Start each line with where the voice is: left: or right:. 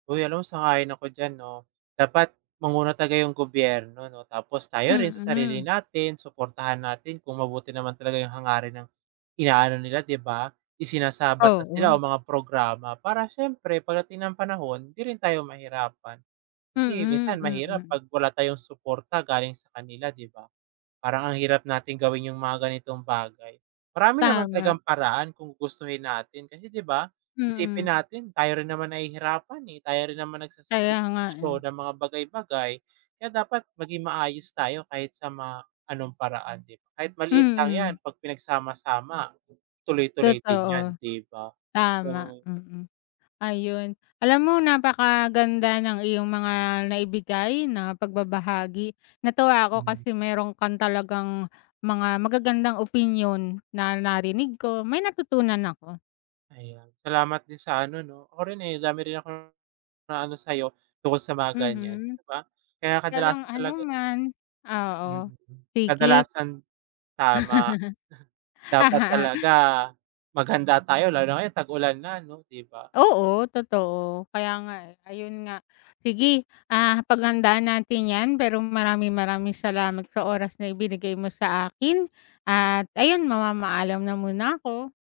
right: Uy, ano sang-ayon ako diyan 'no. Dapat manguna talaga yung gobyerno 'no, tapos tayo rin sa sarili
left: Mm.
right: natin suportahan natin kung mabuti naman talaga yung hangarin ng inaano nila 'di ba, isinasabatas nila o
left: Oo.
right: mga programa para siyempre pagdating ng panahon hindi rin tayo mahirapan. Kasi
left: Mm,
right: minsan mahirap
left: mm.
right: pag wala tayong suporta galing sa kanila, 'di ba? Parang ang hirap natin gawin yung mga ganitong bagay. Marami naman talagang
left: Tama.
right: paraan kung gustuhin natin, kasi 'di ba isipin
left: Mm.
right: natin tayo rin naman nahihirapan, eh. Tayo rin naman
left: Kaya nga, eh.
right: nagsasakripisyo ng mga bagay-bagay, kaya dapat maging maayos tayo kahit sa ma anong paraan 'di ba? Kahit maliit lang 'yan,
left: Mm.
right: pag pinagsama-sama tuloy-tuloy din 'yan,
left: Totoo.
right: 'di ba?
left: Tama,
right: 'Yong
left: mm. Ayon, alam mo napakaganda ng iyong mga naibigay na pagbabahagi. Natuwa ako
right: Hmm.
left: kasi meron kang talagang mga magagandang opinyon na narinig ko, may natutunan ako.
right: Ayon. Salamat din sa ano 'no, ako rin, eh, dami rin akong naano sa'yo, tungkol sa mga ganyan
left: Mhm.
right: 'di ba? Kaya
left: Walang
right: kadalasan talaga
left: anuman. Oo,
right: mm,
left: sige.
right: kadalasan tama. Dapat talaga maghanda tayo, lalo ngayon tag-ulan na ano, 'di ba?
left: Oo, totoo. Kaya nga, eh. Ayon nga. Sige, ah, paghandaan natin 'yan. Pero maraming, maraming salamat sa oras na ibinigay mo sa akin at ayon, mamamaalam na muna ako.